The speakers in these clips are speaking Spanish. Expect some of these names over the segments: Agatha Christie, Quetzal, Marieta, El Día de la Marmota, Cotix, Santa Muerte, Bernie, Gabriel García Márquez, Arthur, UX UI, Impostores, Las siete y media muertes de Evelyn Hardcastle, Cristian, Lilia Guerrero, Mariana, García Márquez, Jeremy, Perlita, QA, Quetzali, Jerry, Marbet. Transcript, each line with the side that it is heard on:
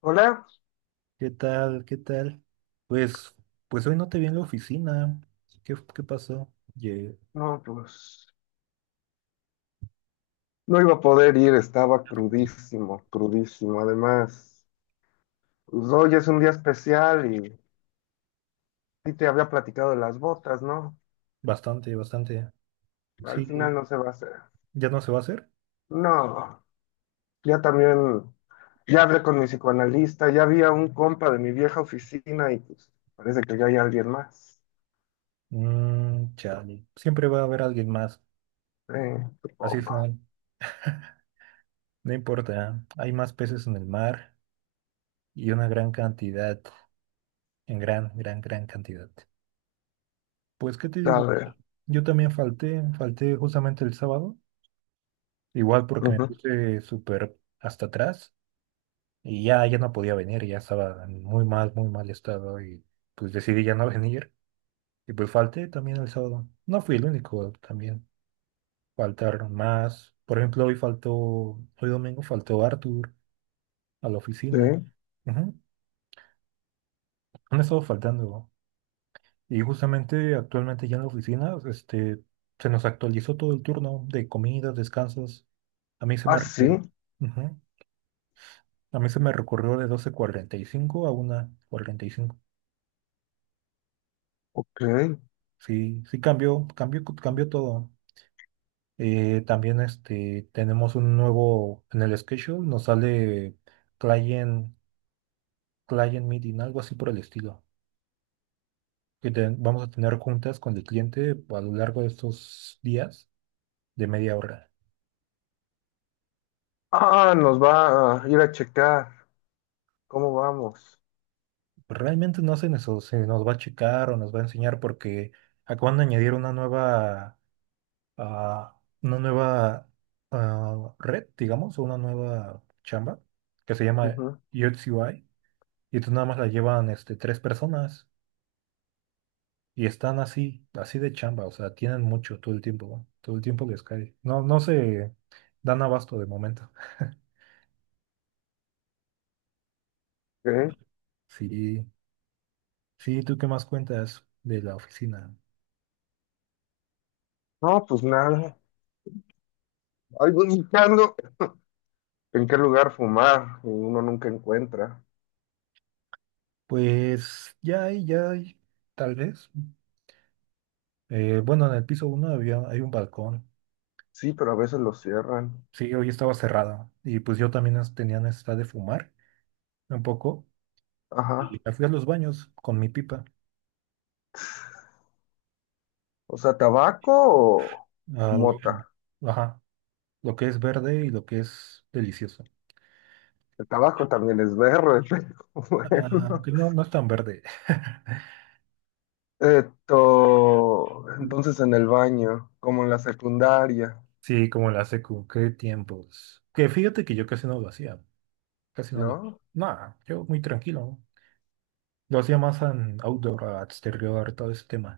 left: Hola,
right: ¿Qué tal? ¿Qué tal? Pues, pues hoy no te vi en la oficina. ¿Qué, qué pasó?
left: no, pues no iba a poder ir, estaba crudísimo, crudísimo. Además, pues, hoy es un día especial y sí te había platicado de las botas, ¿no?
right: Bastante, bastante.
left: Al final
right: Sí,
left: no se va a hacer.
right: ¿ya no se va a hacer?
left: No, ya también, ya hablé con mi psicoanalista, ya había un compa de mi vieja oficina y pues parece que ya hay alguien más.
right: Mm, chale. Siempre va a haber alguien más.
left: Sí,
right: Así
left: supongo.
right: son. No no importa. Hay más peces en el mar y una gran cantidad, en gran cantidad. Pues, ¿qué te
left: A
right: digo?
left: ver,
right: Yo también falté justamente el sábado. Igual porque me
left: ujú,
right: puse súper hasta atrás. Y ya no podía venir, ya estaba en muy mal estado y pues decidí ya no venir. Y pues falté también el sábado. No fui el único también. Faltaron más. Por ejemplo, hoy domingo faltó Arthur a la
left: sí.
right: oficina. Ujú. Han estado faltando. Y justamente actualmente ya en la oficina, se nos actualizó todo el turno de comidas, descansos. A mí se me
left: Ah, sí,
right: recor- Ujú. A mí se me recorrió de doce cuarenta y cinco a una cuarenta y cinco.
left: ok.
right: Sí, sí cambió todo. También tenemos un nuevo en el schedule, nos sale client, client meeting, algo así por el estilo. Vamos a tener juntas con el cliente a lo largo de estos días de media hora.
left: Ah, nos va a ir a checar cómo vamos.
right: Realmente no se nos va a checar o nos va a enseñar porque acaban de añadir una nueva, una nueva red, digamos, o una nueva chamba que se llama UX UI. Y tú nada más la llevan tres personas y están así, así de chamba, o sea, tienen mucho todo el tiempo, ¿no? Todo el tiempo les cae. No, no se dan abasto de momento.
left: ¿Qué?
right: Sí, sí, ¿tú qué más cuentas de la oficina?
left: No, pues nada. Ahí voy buscando en qué lugar fumar y uno nunca encuentra.
right: Pues tal vez. Bueno, en el piso uno había, hay un balcón.
left: Sí, pero a veces lo cierran.
right: Sí, hoy estaba cerrada y pues yo también tenía necesidad de fumar un poco y
left: Ajá.
right: me fui a los baños con mi pipa.
left: O sea, tabaco o, o
right: Ah,
left: mota.
right: lo- ajá, lo que es verde y lo que es delicioso.
left: El tabaco también es verde, pero
right: Ah,
left: bueno.
right: que no, no es tan verde.
left: Esto, entonces en el baño, como en la secundaria,
right: Sí, como la secu, qué tiempos. Que fíjate que yo casi no lo hacía, casi no lo...
left: ¿no?
right: Nada, yo muy tranquilo. Lo hacía más en outdoor, a exterior, todo ese tema.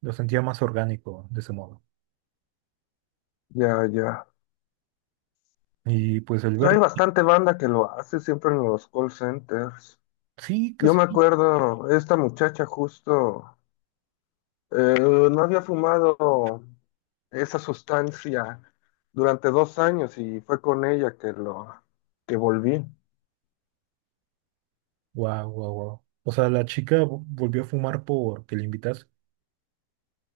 right: Lo sentía más orgánico de ese modo.
left: Ya, ya.
right: Y pues el
left: Pues hay
right: verde
left: bastante banda que lo hace siempre en los call centers.
right: sí,
left: Yo me
right: casi.
left: acuerdo, esta muchacha justo. Eh, no había fumado esa sustancia durante 2 años y fue con ella que volví.
right: Guau, guau, guau. O sea, volvió a fumar porque le invitas.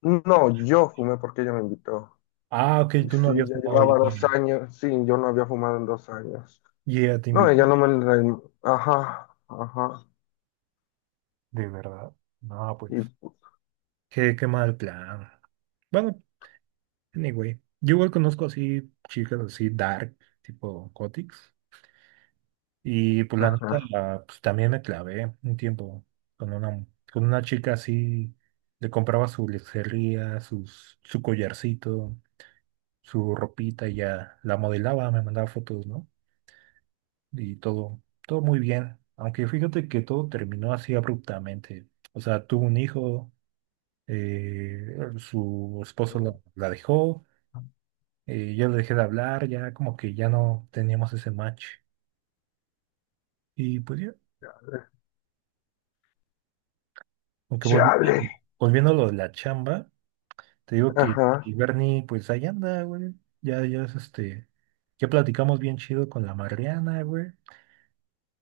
left: No, yo fumé porque ella me invitó.
right: Ah, ok,
left: Y
right: tú no
left: sí,
right: habías
left: ya
right: fumado
left: llevaba 2 años. Sí, yo no había fumado en 2 años.
right: y ella te
left: No,
right: invitó.
left: ella no me... Ajá, ajá.
right: ¿De verdad? No, pues.
left: Y...
right: Qué, qué mal plan. Bueno, anyway, yo igual conozco así chicas así dark, tipo Cotix. Y pues la
left: Ajá.
right: neta, pues también me clavé un tiempo con una, con una chica así, le compraba su lencería, su collarcito, su ropita y ya la modelaba, me mandaba fotos, ¿no? Y todo, todo muy bien. Aunque fíjate que todo terminó así abruptamente. O sea, tuvo un hijo, su esposo la dejó. Ya le dejé de hablar, ya como que ya no teníamos ese match. Y pues ya, aunque
left: Chale.
right: volví, volviendo a lo de la chamba, te digo que,
left: Ajá.
right: que Bernie, pues ahí anda, güey. Ya es ya platicamos bien chido con la Mariana, güey.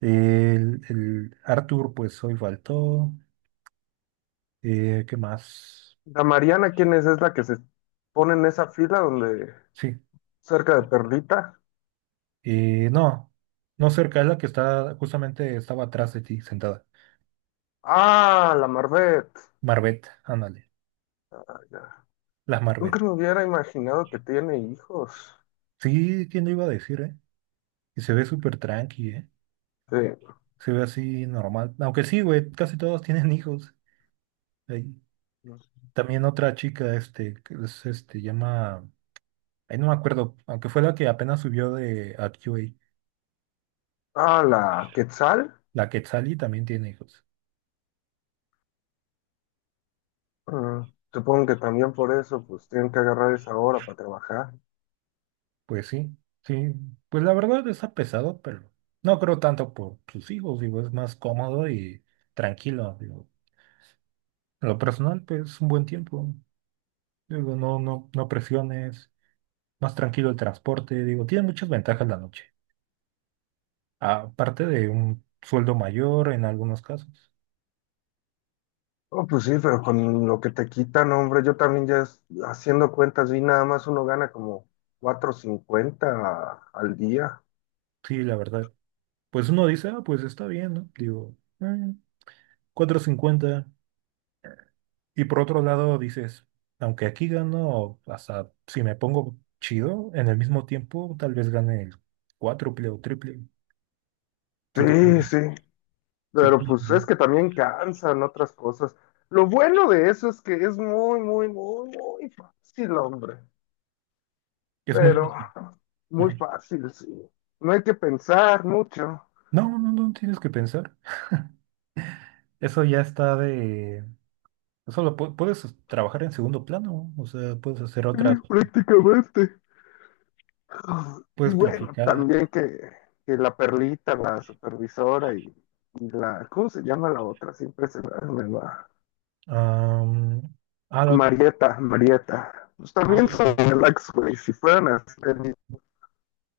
right: El Arthur, pues hoy faltó. ¿Qué más?
left: La Mariana, ¿quién es? Es la que se pone en esa fila donde...
right: Sí.
left: Cerca de Perlita.
right: No, no cerca, es la que está, justamente estaba atrás de ti, sentada.
left: Ah, la Marbet.
right: Marbet, ándale, la Marbet.
left: Nunca me hubiera imaginado que tiene hijos.
right: Sí, ¿quién lo iba a decir, eh? Y se ve súper tranqui, ¿eh?
left: Sí.
right: Se ve así normal. Aunque sí, güey, casi todos tienen hijos. Ahí. También otra chica, que es, llama, ahí no me acuerdo, aunque fue la que apenas subió de a Q A.
left: Ah, la Quetzal.
right: La Quetzali también tiene hijos.
left: Mm, Supongo que también por eso, pues tienen que agarrar esa hora para trabajar.
right: Pues sí, sí, pues la verdad está pesado, pero no creo tanto por sus hijos, digo, es más cómodo y tranquilo, digo. En lo personal, pues es un buen tiempo, digo, no presiones, más tranquilo el transporte, digo, tiene muchas ventajas la noche, aparte de un sueldo mayor en algunos casos.
left: Oh, pues sí, pero con lo que te quitan, hombre, yo también haciendo cuentas vi nada más uno gana como 450 al día.
right: Sí, la verdad. Pues uno dice, ah, pues está bien, ¿no? Digo, cuatro cincuenta". Y por otro lado dices, aunque aquí gano, hasta si me pongo chido, en el mismo tiempo tal vez gane el cuádruple o triple. Si te
left: Sí, sí,
right: pones- si te
left: pero
right: pones
left: pues
right: bien.
left: es que también cansan otras cosas. Lo bueno de eso es que es muy, muy, muy, muy fácil, hombre.
right: Es muy
left: Pero
right: difícil.
left: muy
right: Ajá.
left: fácil, sí. No hay que pensar mucho.
right: No, no tienes que pensar. Eso ya está de... puedes trabajar en segundo plano. O sea, puedes hacer
left: Sí,
right: otras,
left: prácticamente. Y
right: puedes
left: bueno,
right: platicar.
left: también que la Perlita, la supervisora y la, ¿cómo se llama la otra? Siempre se me va.
right: Am, la otra.
left: Marieta, Marieta. Pues
right: Ah,
left: también son relax, güey. Si fueran así,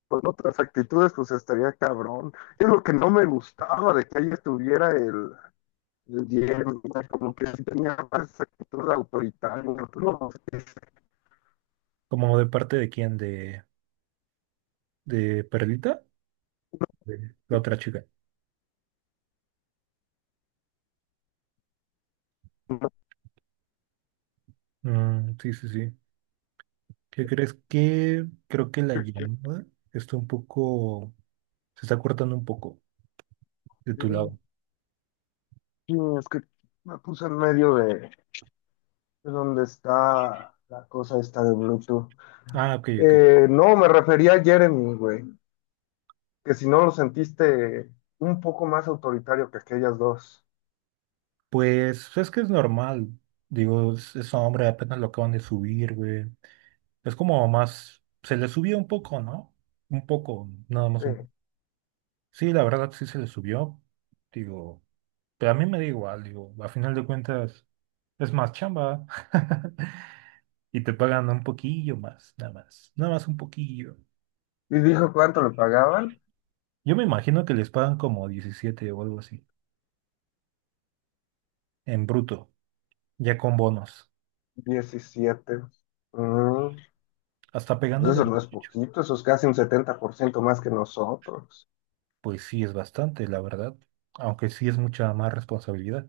left: con otras actitudes, pues estaría cabrón. Es lo que no me gustaba de que ahí estuviera el Jerry, como que sí tenía más actitud autoritaria, pero no, es
right: ¿como de parte de quién? De Perlita? De la otra chica. Mm, sí, sí, sí. ¿Qué crees? Que creo que la
left: Sí,
right: llamada está un poco... Se está cortando un poco de tu lado.
left: es que me puse en medio de donde está la cosa esta de Bluetooth.
right: Ah, ok, ok.
left: No, me refería a Jeremy, güey, que si no lo sentiste un poco más autoritario que aquellas dos.
right: Pues es que es normal. Digo, es hombre, apenas lo acaban de subir, güey. Es como más... Se le subió un poco, ¿no? Un poco, nada más
left: Sí.
right: un... Sí, la verdad sí se le subió. Digo... Pero a mí me da igual, digo, a final de cuentas es más chamba y te pagan un poquillo más, nada más, nada más un poquillo.
left: Y dijo cuánto le pagaban.
right: Yo me imagino que les pagan como 17 o algo así, en bruto, ya con bonos,
left: 17. Mm,
right: hasta
left: pues
right: pegándole
left: eso
right: el
left: no es
right: 18.
left: poquito, eso es casi un 70% más que nosotros.
right: Pues sí, es bastante, la verdad, aunque sí es mucha más responsabilidad.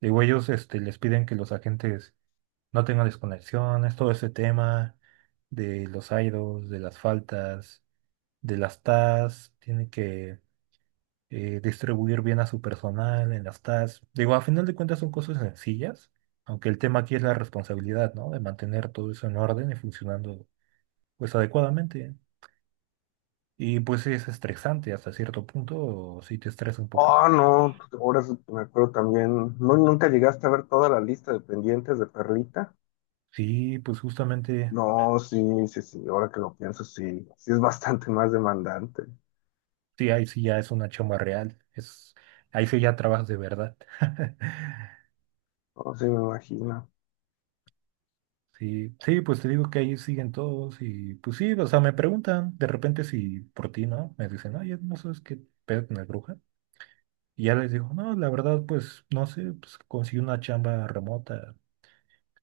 right: Digo, ellos les piden que los agentes no tengan desconexiones, todo ese tema de los idos, de las faltas, de las TAS, tiene que distribuir bien a su personal en las tasks. Digo, a final de cuentas son cosas sencillas, aunque el tema aquí es la responsabilidad, ¿no? De mantener todo eso en orden y funcionando pues adecuadamente. Y pues sí es estresante hasta cierto punto, si te estresa un poquito.
left: Oh, no, ahora sí que me acuerdo también, ¿no nunca llegaste a ver toda la lista de pendientes de Perlita?
right: Sí, pues justamente,
left: No, sí, sí, sí, ahora que lo pienso, sí, sí es bastante más demandante.
right: sí, ahí sí ya es una chamba real, es, ahí sí ya trabajas de verdad.
left: No, sí, me imagino.
right: Sí, sí, pues te digo que ahí siguen todos y pues sí, o sea, me preguntan de repente si por ti, ¿no? Me dicen, oye, ¿no sabes qué pedo con la bruja? Y ya les digo, no, la verdad, pues, no sé, pues conseguí una chamba remota,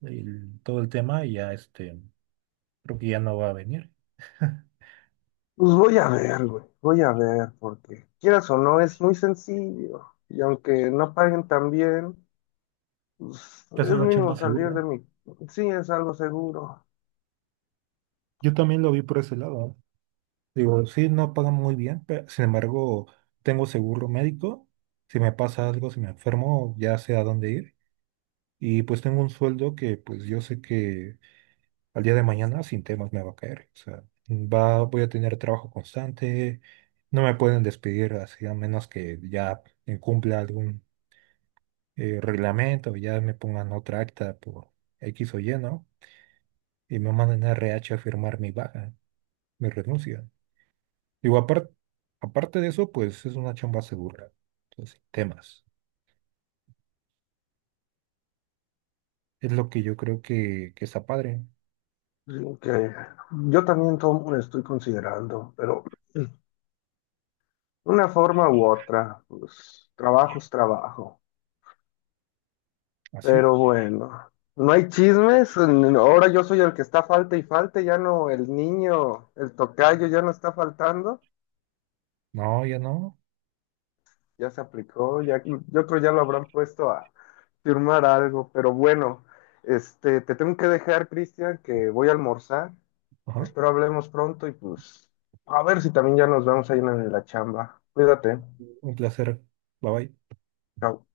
right: todo el tema, y ya creo que ya no va a venir.
left: Pues voy a ver, güey, voy a ver, porque quieras o no, es muy sencillo. Y aunque no paguen tan bien, pues
right: Es
left: es
right: una
left: mínimo
right: chamba
left: salir
right: segura.
left: de mi... Sí, es algo seguro.
right: Yo también lo vi por ese lado, ¿eh? Digo, sí, no pagan muy bien, pero sin embargo, tengo seguro médico. Si me pasa algo, si me enfermo, ya sé a dónde ir. Y pues tengo un sueldo que pues yo sé que al día de mañana sin temas me va a caer. O sea, va, voy a tener trabajo constante, no me pueden despedir así a menos que ya incumpla algún reglamento, ya me pongan otra acta por X o Y, ¿no? Y me manden a RH a firmar mi baja, mi renuncia. Digo, aparte, aparte de eso, pues es una chamba segura. Entonces, sin temas. Es lo que yo creo que está padre.
left: Sí, que yo también tomo, estoy considerando, pero una forma u otra, pues trabajo es trabajo.
right: Así.
left: Pero bueno, no hay chismes. Ahora yo soy el que está falta y falta. Ya no, el niño, el tocayo ya no está faltando.
right: No, ya no.
left: Ya se aplicó. Ya, yo creo ya lo habrán puesto a firmar algo. Pero bueno, este, te tengo que dejar, Cristian, que voy a almorzar.
right: Ajá.
left: Espero hablemos pronto y pues a ver si también ya nos vemos ahí en la chamba. Cuídate.
right: Un placer. Bye bye.
left: Chao.